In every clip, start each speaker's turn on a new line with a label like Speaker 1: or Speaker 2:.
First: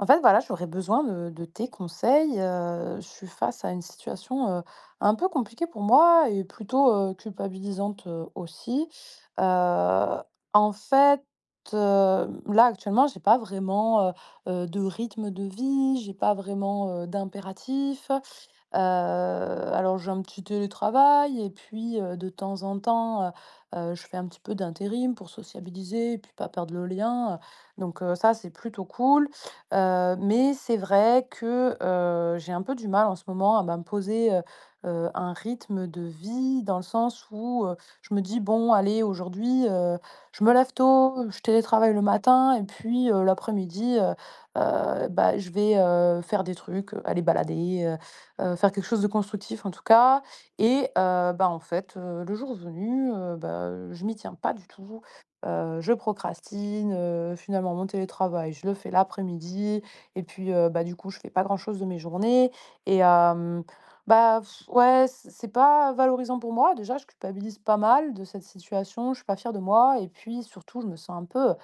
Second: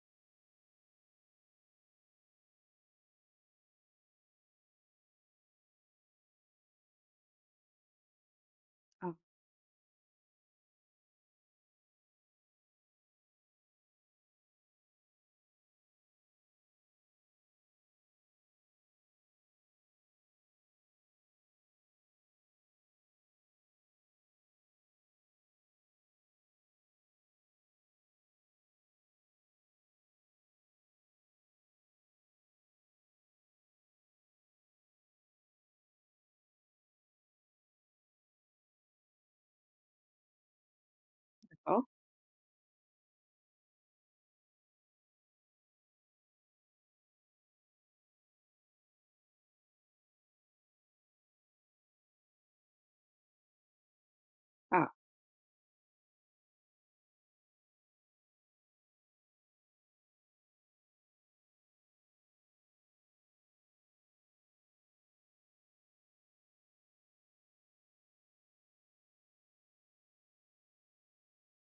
Speaker 1: En fait, voilà, j'aurais besoin de de tes conseils, heu, je suis face à une situation, heu, un peu compliquée pour moi et plutôt, heu, culpabilisante, heu, aussi,
Speaker 2: Ah.
Speaker 1: heu, en fait, heu, là, actuellement, j'ai pas vraiment, heu heu, de rythme de vie. J'ai pas vraiment, heu, d'impératif, heu, alors, j'ai un petit télétravail et puis, heu, de temps en temps, heu heu, je fais un petit peu d'intérim pour sociabiliser puis pas perdre le lien, heu, donc heu, ça, c'est plutôt cool, heu, mais c'est vrai que, heu, j'ai un peu du mal, en ce moment, à m'imposer, heu heu, un rythme de vie, dans le sens où heu, je me dis: «Bon, allez, aujourd'hui, heu, je me lève tôt, je
Speaker 2: D'accord
Speaker 1: télétravaille le matin et puis heu, l'après-midi, heu heu, bah, je vais, heu, faire des trucs, aller balader, heu heu, faire quelque chose de constructif, en tout cas» et heu, bah, en fait, heu, le jour venu, heu, bah, heu, je m'y tiens pas du
Speaker 2: Ah!
Speaker 1: tout, heu, je procrastine, heu, finalement, mon télétravail, je le fais l'après-midi et puis heu, bah, du coup, je fais pas grand-chose de mes journées et hem, bah, ouais, c c'est pas valorisant pour moi, déjà, je culpabilise pas mal de cette situation. Je suis pas fière de moi et puis surtout, je me sens un peu, heu,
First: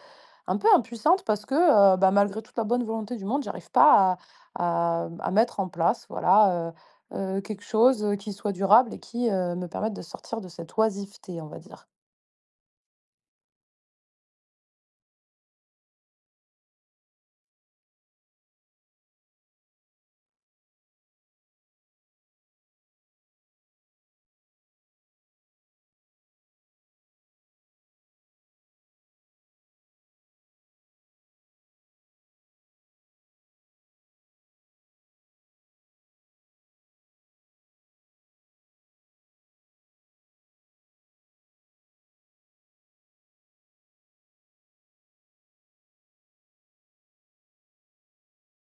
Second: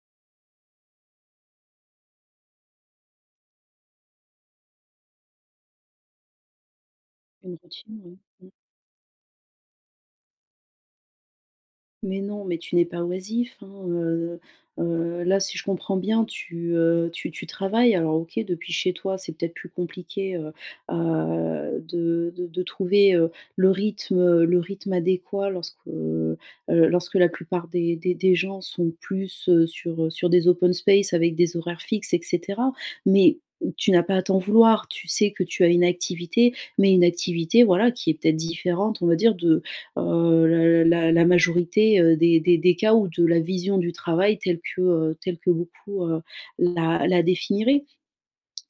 Speaker 1: un peu impuissante parce que, heu, bah, malgré toute la bonne volonté du monde, j'arrive pas à à m à mettre en place, voilà, heu heu,
Speaker 2: Une
Speaker 1: quelque
Speaker 2: routine,
Speaker 1: chose, heu,
Speaker 2: oui,
Speaker 1: qui
Speaker 2: mmh.
Speaker 1: soit durable et qui, heu, me permette de sortir de cette oisiveté, on va dire.
Speaker 2: Mais non mais tu n'es pas oisif, hein, heu heu, là, si je comprends bien, tu, heu, tu tu travailles alors, OK, depuis chez toi, c'est peut-être plus compliqué, heu heu, de de de trouver, heu, le rythme, heu, le rythme adéquat lorsque, heu heu, lorsque la plupart des des des gens sont plus, heu, sur sur des open spaces avec des horaires fixes et cetera mais tu n'as pas à t'en vouloir. Tu sais que tu as une activité mais une activité, voilà, qui est, peut-être, différente, on va dire, de, heu, l la la majorité, heu, des des des cas ou de la vision du travail telle que, heu, telle que beaucoup, heu, la la définiraient.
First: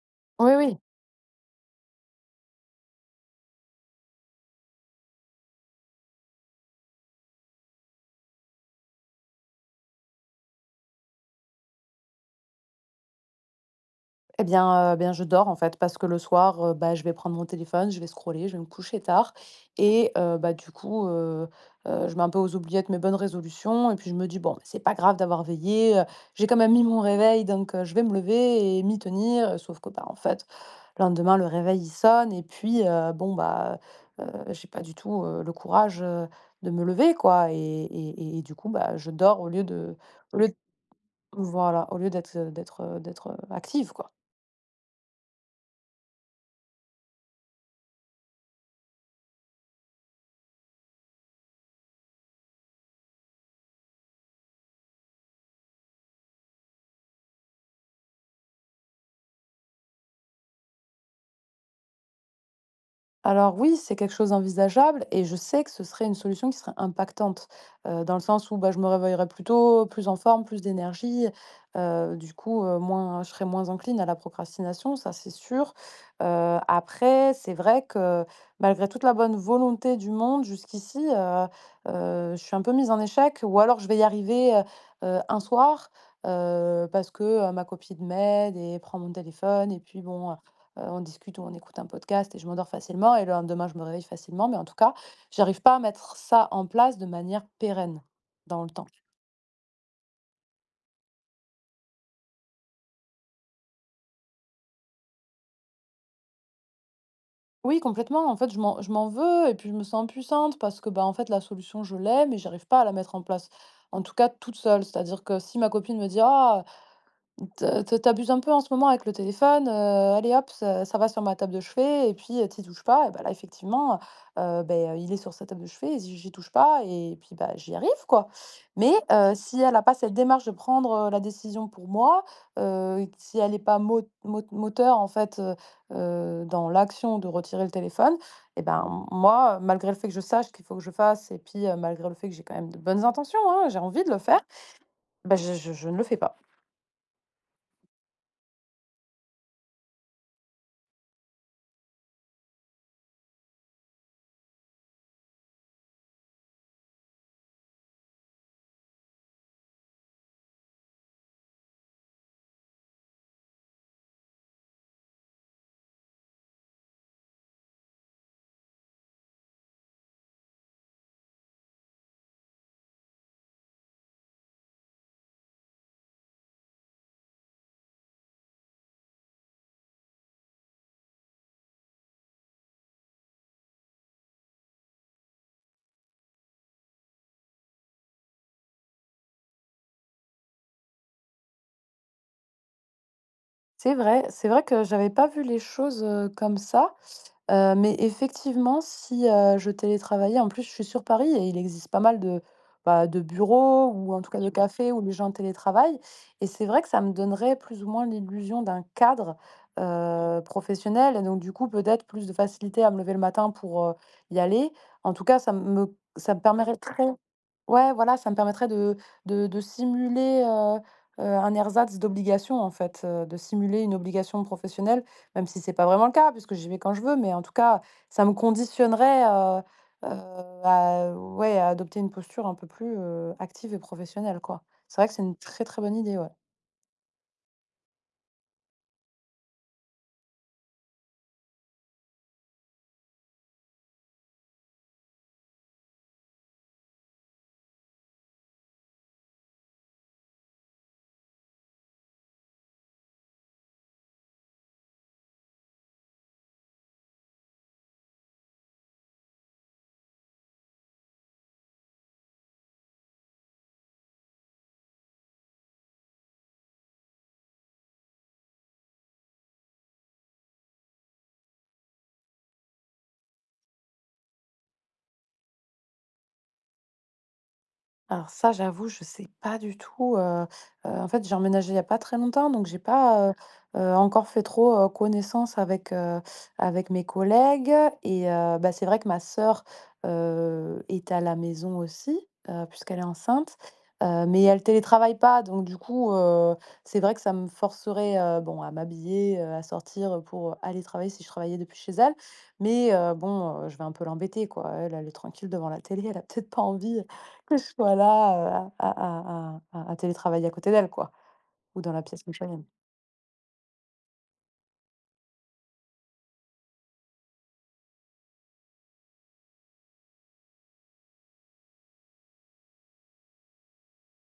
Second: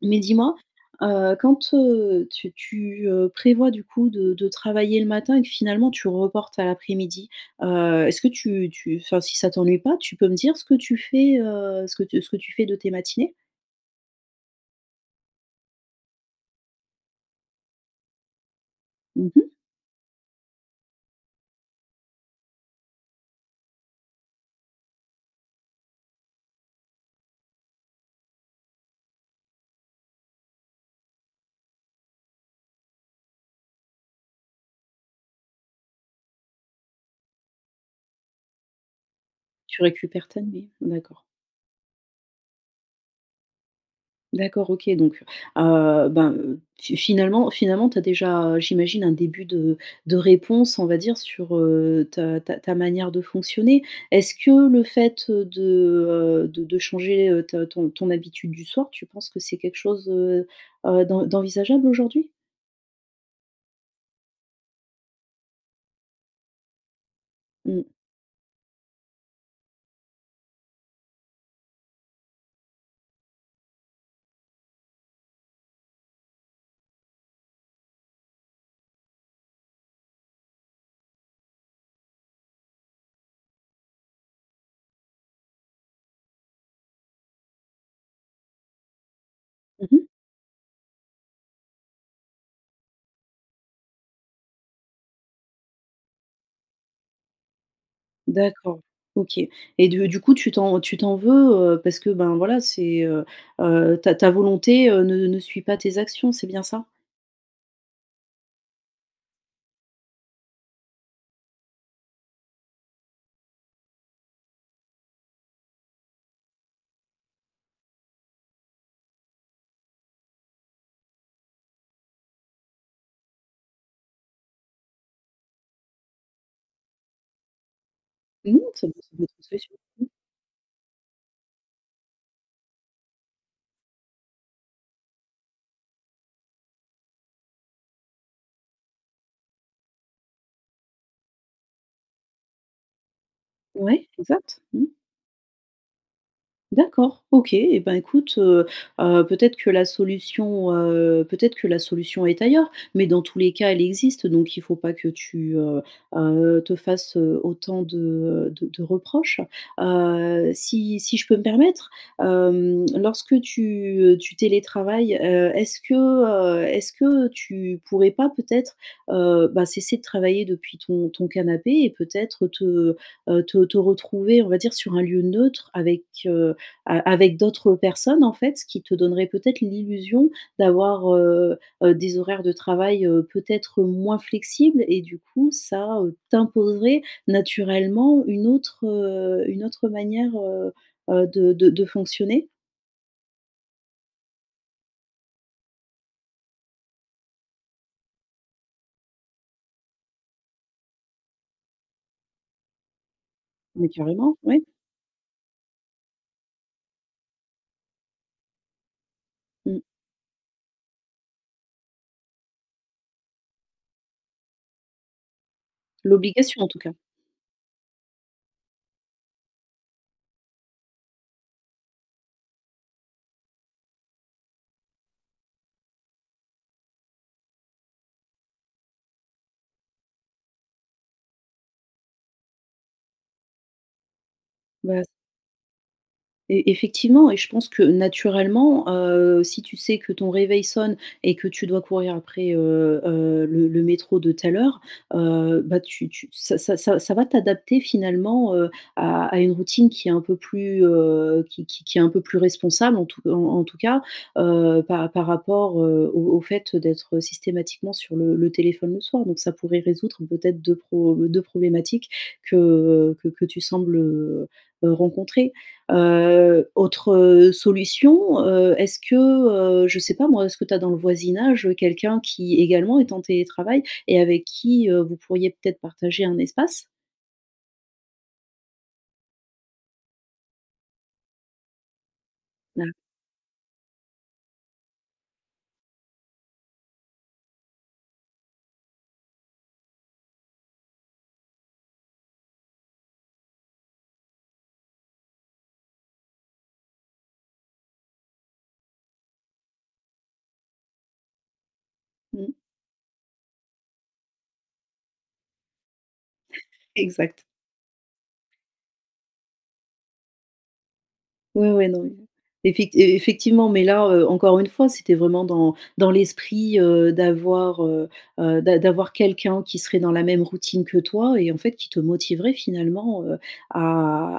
Speaker 2: Mais
Speaker 1: Oui,
Speaker 2: dis-moi,
Speaker 1: oui.
Speaker 2: heu, quand, heu, tu tu, heu, prévois, du coup, de de travailler le matin et que finalement, tu reportes à l'après-midi, heu, est-ce que tu tu enfin, si ça t'ennuie pas, tu peux me dire ce que tu fais, heu, ce que ce que tu fais de tes matinées?
Speaker 1: Eh, bien, heu, eh bien, je dors en fait parce que le soir, heu, bah, je vais prendre mon téléphone, je vais scroller, je vais me coucher
Speaker 2: Mmh
Speaker 1: tard
Speaker 2: mh.
Speaker 1: et heu, bah, du coup, heu heu, je mets un peu aux oubliettes mes bonnes résolutions et puis je me dis: «Bon, c'est pas grave d'avoir veillé, heu, j'ai quand même mis mon réveil donc je vais me lever et m'y tenir». Sauf que ben, en fait, le lendemain, le réveil, il sonne et puis heu, bon, bah, heu heu, j'ai pas du tout, heu, le courage, heu, de me lever, quoi et et et et du coup, bah, je dors au lieu
Speaker 2: Tu
Speaker 1: de
Speaker 2: récupères
Speaker 1: au
Speaker 2: ta
Speaker 1: lieu d
Speaker 2: nuit? D'accord.
Speaker 1: voilà, au lieu d'être, heu d'être, heu d'être, heu, active, quoi.
Speaker 2: D'accord. OK, donc heu, ben, heu, t finalement finalement, tu as déjà, heu, j'imagine, un début de de réponse, on va dire, sur, heu, ta ta ta manière de fonctionner. Est-ce que le fait, heu, de, heu, de de changer, heu, t ton ton habitude du soir, tu penses que c'est quelque chose, heu heu, d'en d'envisageable aujourd'hui?
Speaker 1: Alors oui, c'est quelque chose envisageable et je sais que ce serait une solution qui serait impactante,
Speaker 2: Mmh.
Speaker 1: heu, dans le sens où, bah, je me réveillerais plus tôt, plus en forme, plus d'énergie, heu, du coup, heu, moins je serais moins encline à la procrastination. Ça, c'est sûr, heu, après, c'est vrai que, malgré toute la bonne volonté du monde jusqu'ici, heu heu, je suis un peu mise en échec ou alors je vais y arriver, heu heu, un soir, heu, parce que, heu, ma copine m'aide et prend mon téléphone et
Speaker 2: Mmh
Speaker 1: puis
Speaker 2: mh.
Speaker 1: bon, heu heu, on discute ou on écoute un podcast et je m'endors facilement et le lendemain, je me réveille facilement. Mais en tout cas, j'arrive pas à mettre ça en place de manière pérenne, dans le
Speaker 2: D'accord.
Speaker 1: temps.
Speaker 2: OK et de du coup, tu t'en tu t'en veux, heu, parce que, ben, voilà, c'est, heu heu, ta ta volonté, heu, ne ne suit pas tes actions. C'est bien ça?
Speaker 1: Oui, complètement. En fait, je m'en je m'en veux et puis je me sens impuissante parce que, ben, en fait, la solution, je l'ai mais j'arrive pas à la mettre en place, en tout cas, toute seule. C'est-à-dire que si ma copine me dit: «Ah! Tu tu tu abuses un peu en ce moment avec le téléphone, heu, allez, hop, ça, ça va sur ma table de chevet et puis heu, tu y touches pas» et bah, là, effectivement, heu, beh, il est sur sa table de chevet et j'y j'y touche pas et puis bah, j'y arrive, quoi!
Speaker 2: Mais non, ça
Speaker 1: Mais
Speaker 2: p ça peut
Speaker 1: heu,
Speaker 2: être une
Speaker 1: si
Speaker 2: solution,
Speaker 1: elle a pas
Speaker 2: mmh.
Speaker 1: cette démarche de prendre, heu, la décision pour moi, heu, si elle est pas mo mot moteur, en fait, heu heu, dans l'action de retirer le téléphone et ben, m moi, malgré le fait que je sache qu'il faut que je fasse et puis heu, malgré le fait que j'ai quand même de bonnes intentions, hein, j'ai envie
Speaker 2: Ouais,
Speaker 1: de le faire,
Speaker 2: exact, mmh.
Speaker 1: bah, je je je ne le fais pas.
Speaker 2: D'accord. OK. Eh, ben, écoute, heu heu, peut-être que la solution, heu, peut-être que la solution est ailleurs mais dans tous les cas, elle existe donc il faut pas que tu, heu heu, te fasses, heu, autant de, heu, de de reproches, heu, si si je peux me permettre, hem, lorsque tu, heu, tu télétravailles, heu, est-ce que, heu, est-ce que tu pourrais pas, peut-être, heu, bah, cesser de travailler depuis ton ton canapé et peut-être te, heu, te te retrouver, on va dire, sur un lieu neutre avec, heu, a avec d'autres personnes, en fait, ce qui te donnerait peut-être l'illusion d'avoir, heu heu, des horaires de travail, heu, peut-être moins flexibles et du coup, ça, heu, t'imposerait naturellement une autre une autre manière, heu heu, de de de fonctionner?
Speaker 1: C'est vrai. C'est vrai que j'avais pas vu les choses, heu, comme ça, heu mais effectivement si, heu, je télétravaillais en plus, je suis sur Paris et il existe pas mal de bah, de bureaux
Speaker 2: Mais
Speaker 1: ou en tout
Speaker 2: carrément,
Speaker 1: cas de
Speaker 2: oui.
Speaker 1: cafés, où des gens télétravaillent. Et c'est vrai que ça me donnerait plus ou moins l'illusion d'un cadre,
Speaker 2: Mmh.
Speaker 1: heu, professionnel. Et donc du coup, peut-être plus de facilité à me lever le matin pour, heu, y aller. En tout cas, ça m me ça me
Speaker 2: L'obligation en tout cas.
Speaker 1: permettrait ouais, voilà, ça me permettrait de de de simuler, heu heu, un ersatz d'obligation, en fait, de simuler une obligation professionnelle même si c'est pas vraiment le cas puisque j'y vais quand je veux mais en tout cas ça me conditionnerait, heu heu, à, heu, ouais, à adopter une posture un peu plus, heu, active et professionnelle, quoi. C'est
Speaker 2: Bah, c
Speaker 1: vrai que c'est une très, très bonne idée, ouais.
Speaker 2: Et effectivement et je pense que naturellement, heu, si tu sais que ton réveil sonne et que tu dois courir après, heu heu, le le métro de telle heure, heu, bah, tu tu ça ça ça ça va t'adapter finalement, heu, à à une routine qui est un peu plus, heu, qui qui qui est un peu plus responsable, en tout en en tout cas, heu, par par rapport, heu, au au fait d'être systématiquement sur le le téléphone le soir. Donc ça pourrait résoudre peut-être 2 pro 2 problématiques que, heu, que que tu sembles, heu heu, rencontrer. Heu, autre solution, heu, est-ce que, heu, je sais pas moi, est-ce que tu as dans le voisinage quelqu'un qui également est en télétravail et avec qui, heu, vous pourriez peut-être partager un espace?
Speaker 1: Alors ça, j'avoue, je sais pas du tout, heu heu, en fait, j'ai emménagé il y a pas très longtemps, donc j'ai
Speaker 2: D'a
Speaker 1: pas, heu heu, encore fait trop, heu, connaissance avec, heu, avec mes collègues. Et heu, bah, c'est vrai que ma sœur, heu, est à la maison aussi, heu, puisqu'elle est enceinte, heu, mais elle télétravaille pas. Donc du coup, heu, c'est vrai que ça me forcerait, heu, bon à m'habiller, heu, à sortir pour aller travailler si je travaillais depuis chez elle.
Speaker 2: Mmh.
Speaker 1: Mais heu, bon, je vais un peu l'embêter, quoi. Elle, elle est tranquille devant la télé, elle a peut-être pas envie
Speaker 2: Exact.
Speaker 1: que je sois là à à à à à télétravailler à côté d'elle quoi,
Speaker 2: Ouais,
Speaker 1: ou
Speaker 2: ouais,
Speaker 1: dans la
Speaker 2: non,
Speaker 1: pièce mitoyenne.
Speaker 2: effect effectivement. Mais là, heu, encore une fois, c'était vraiment dans dans l'esprit, heu, d'avoir, heu heu, d'a d'avoir quelqu'un qui serait dans la même routine que toi et heu, en fait, qui te motiverait finalement, heu, à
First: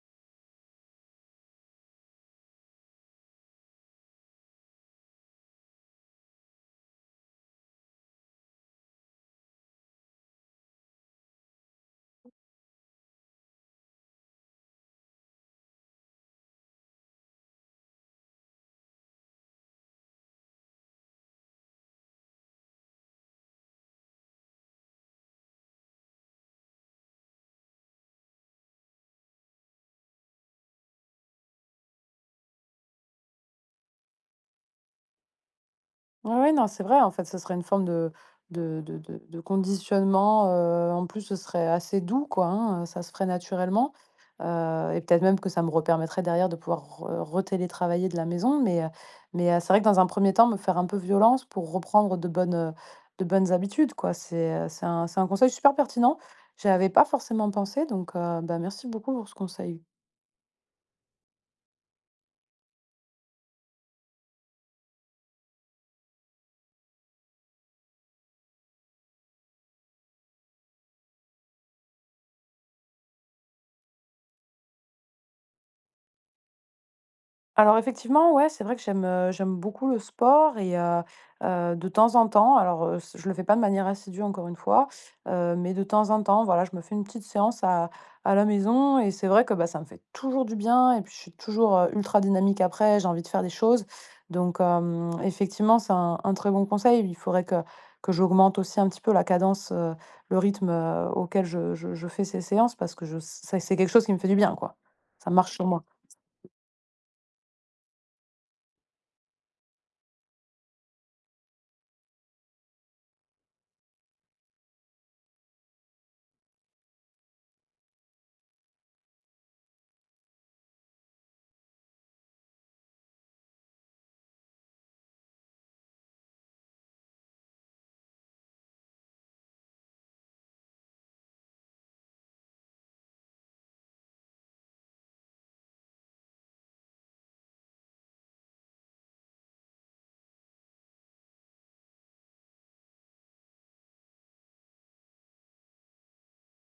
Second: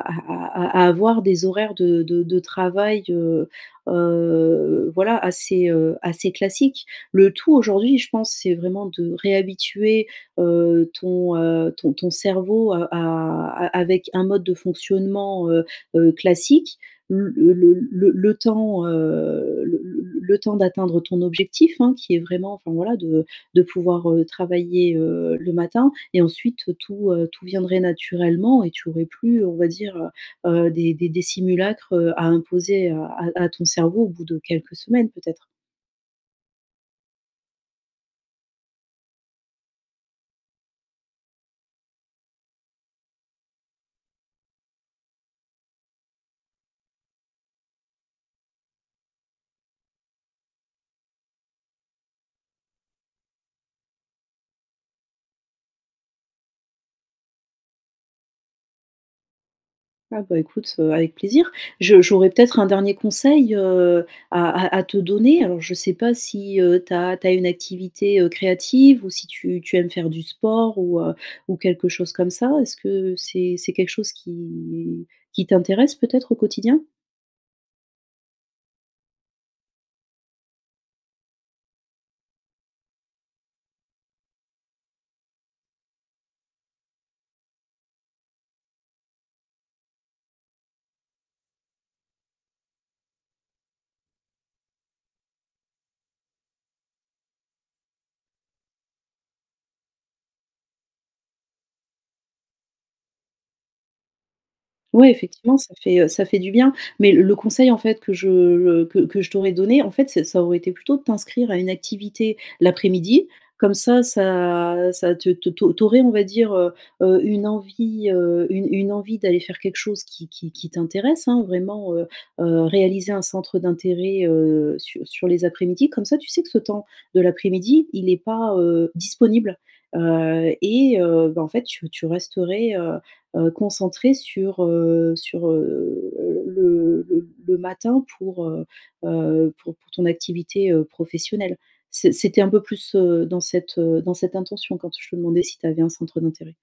Speaker 2: à à à avoir des horaires de de de travail, heu heu, voilà, assez, heu, assez classiques. Le tout aujourd'hui, je pense, c'est vraiment de réhabituer, heu, ton, heu, ton ton cerveau, heu, a a avec un mode de fonctionnement, heu heu, classique. L le le le le temps, heu, le le le le temps d'atteindre ton objectif, hein, qui est vraiment, enfin, voilà, de de pouvoir, heu, travailler, heu, le matin et ensuite tout, heu, tout viendrait naturellement et tu aurais plus, on va dire, heu, des des des simulacres, heu, à imposer à à à ton cerveau au bout de quelques semaines peut-être.
Speaker 1: Ouais, ouais, non, c'est vrai. En fait, ce serait une forme de de de de conditionnement, heu, en plus, ce serait assez doux, quoi, hein, ça se ferait naturellement. Heu et peut-être même que ça me re-permettrait derrière de pouvoir re re-télétravailler de la maison. Mais heu mais heu, c'est vrai que, dans un premier temps, me faire un peu violence pour reprendre de bonnes de bonnes habitudes, quoi. C'est, heu, c'est un c'est un conseil super pertinent. J'y avais pas forcément pensé, donc, heu, bah, merci beaucoup pour ce conseil.
Speaker 2: Ah, bah, écoute, heu, avec plaisir. Je j'aurais peut-être un dernier conseil, heu, à à à te donner alors je sais pas si, heu, tu as tu as une activité, heu, créative ou si tu tu aimes faire du sport ou heu ou quelque chose comme ça. Est-ce que c'est c'est quelque chose qui qui t'intéresse, peut-être, au quotidien?
Speaker 1: Alors, effectivement, ouais, c'est vrai que j'aime, heu, j'aime beaucoup le sport et heu heu, de temps en temps, alors heu, c je le fais pas de manière assidue, encore une fois, heu, mais de temps en temps, voilà, je me fais une petite séance à à la maison et c'est vrai que, bah, ça me fait toujours du bien et puis je suis toujours, heu, ultra dynamique après. J'ai envie de faire des choses donc hem, effectivement, c'est un un très bon conseil. Il faudrait que que j'augmente aussi, un petit peu, la cadence, heu, le rythme, heu, auquel je je je fais ces séances parce que je s c'est c'est quelque chose qui me fait du bien, quoi.
Speaker 2: Ouais,
Speaker 1: Ça marche
Speaker 2: effectivement,
Speaker 1: sur
Speaker 2: ça
Speaker 1: moi.
Speaker 2: fait, heu, ça fait du bien mais l le conseil, en fait, que je, heu, que que je t'aurais donné, en fait, ça ça aurait été plutôt de t'inscrire à une activité, l'après-midi comme ça, ça ça te te tu au tu aurais, on va dire, heu heu, une envie, heu, une une envie d'aller faire quelque chose qui qui qui t'intéresse, hein, vraiment, heu heu, réaliser un centre d'intérêt, heu, su sur les après-midi comme ça, tu sais que ce temps de l'après-midi, il est pas, heu, disponible, heu et heu, ben, en fait, tu tu resterais, heu heu, concentrée sur, heu, sur, heu, le le le matin pour, heu heu, pour pour ton activité, heu, professionnelle. C'est c'était un peu plus, heu, dans cette, heu, dans cette intention quand je te demandais si tu avais un centre d'intérêt.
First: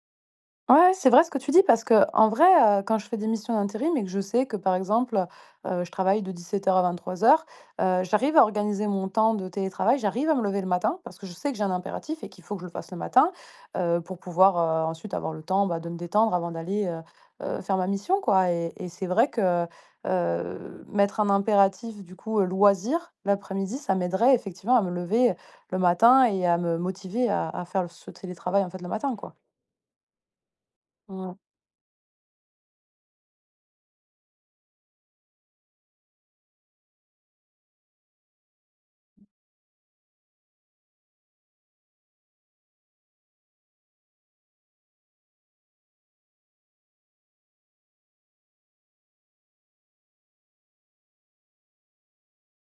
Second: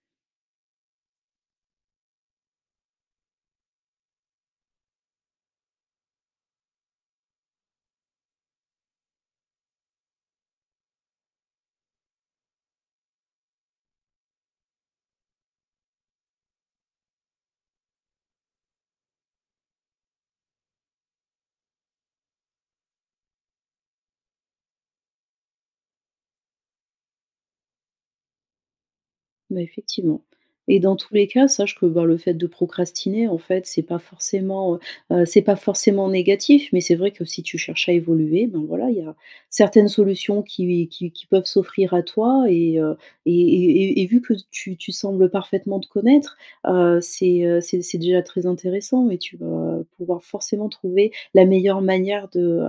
Speaker 1: Ouais, c'est vrai ce que tu dis, parce qu'en vrai, heu, quand je fais des missions d'intérim et que je sais que, par exemple, heu, je travaille de 17:00 à 23:00, heu, j'arrive à organiser mon temps de télétravail. J'arrive à me lever le matin parce que je sais que j'ai un impératif et qu'il faut que je le fasse le matin, heu, pour pouvoir, heu, ensuite avoir le temps, bah, de me détendre avant d'aller, heu heu, faire ma mission, quoi et et c'est vrai que, heu heu, mettre un impératif, du coup, heu, loisir, l'après-midi, ça m'aiderait, effectivement, à me lever le matin et à me motiver à à faire ce télétravail, en fait, le matin, quoi.
Speaker 2: Bah, effectivement et dans tous les
Speaker 1: Mmh.
Speaker 2: cas, sache que, bah, le fait de procrastiner, en fait, c'est pas forcément, heu heu, c'est pas forcément négatif. Mais c'est vrai que, si tu cherches à évoluer, ben, voilà, il y a certaines solutions qui qui qui peuvent s'offrir à toi et heu, et et et vu que tu tu sembles parfaitement te connaître, heu, c'est, heu, c'est c'est déjà très intéressant et tu vas pouvoir forcément trouver la meilleure manière de,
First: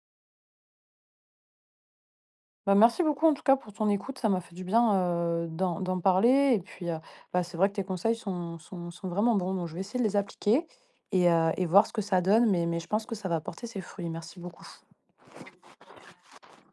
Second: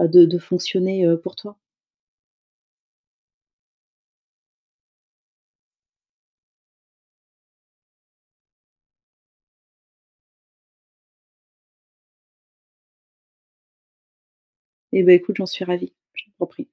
Speaker 2: heu, de de fonctionner, heu, pour toi.
Speaker 1: Bah, merci beaucoup, en tout cas, pour ton écoute. Ça m'a fait du bien, heu, d'en d'en parler et puis, heu, bah, c'est vrai que tes conseils sont sont sont vraiment bons, donc je vais essayer de les appliquer et heu, et voir ce que ça donne. Mais mais je pense que ça va porter ses fruits. Merci beaucoup.
Speaker 2: Eh, bah, écoute, j'en suis ravie. Je t'en prie.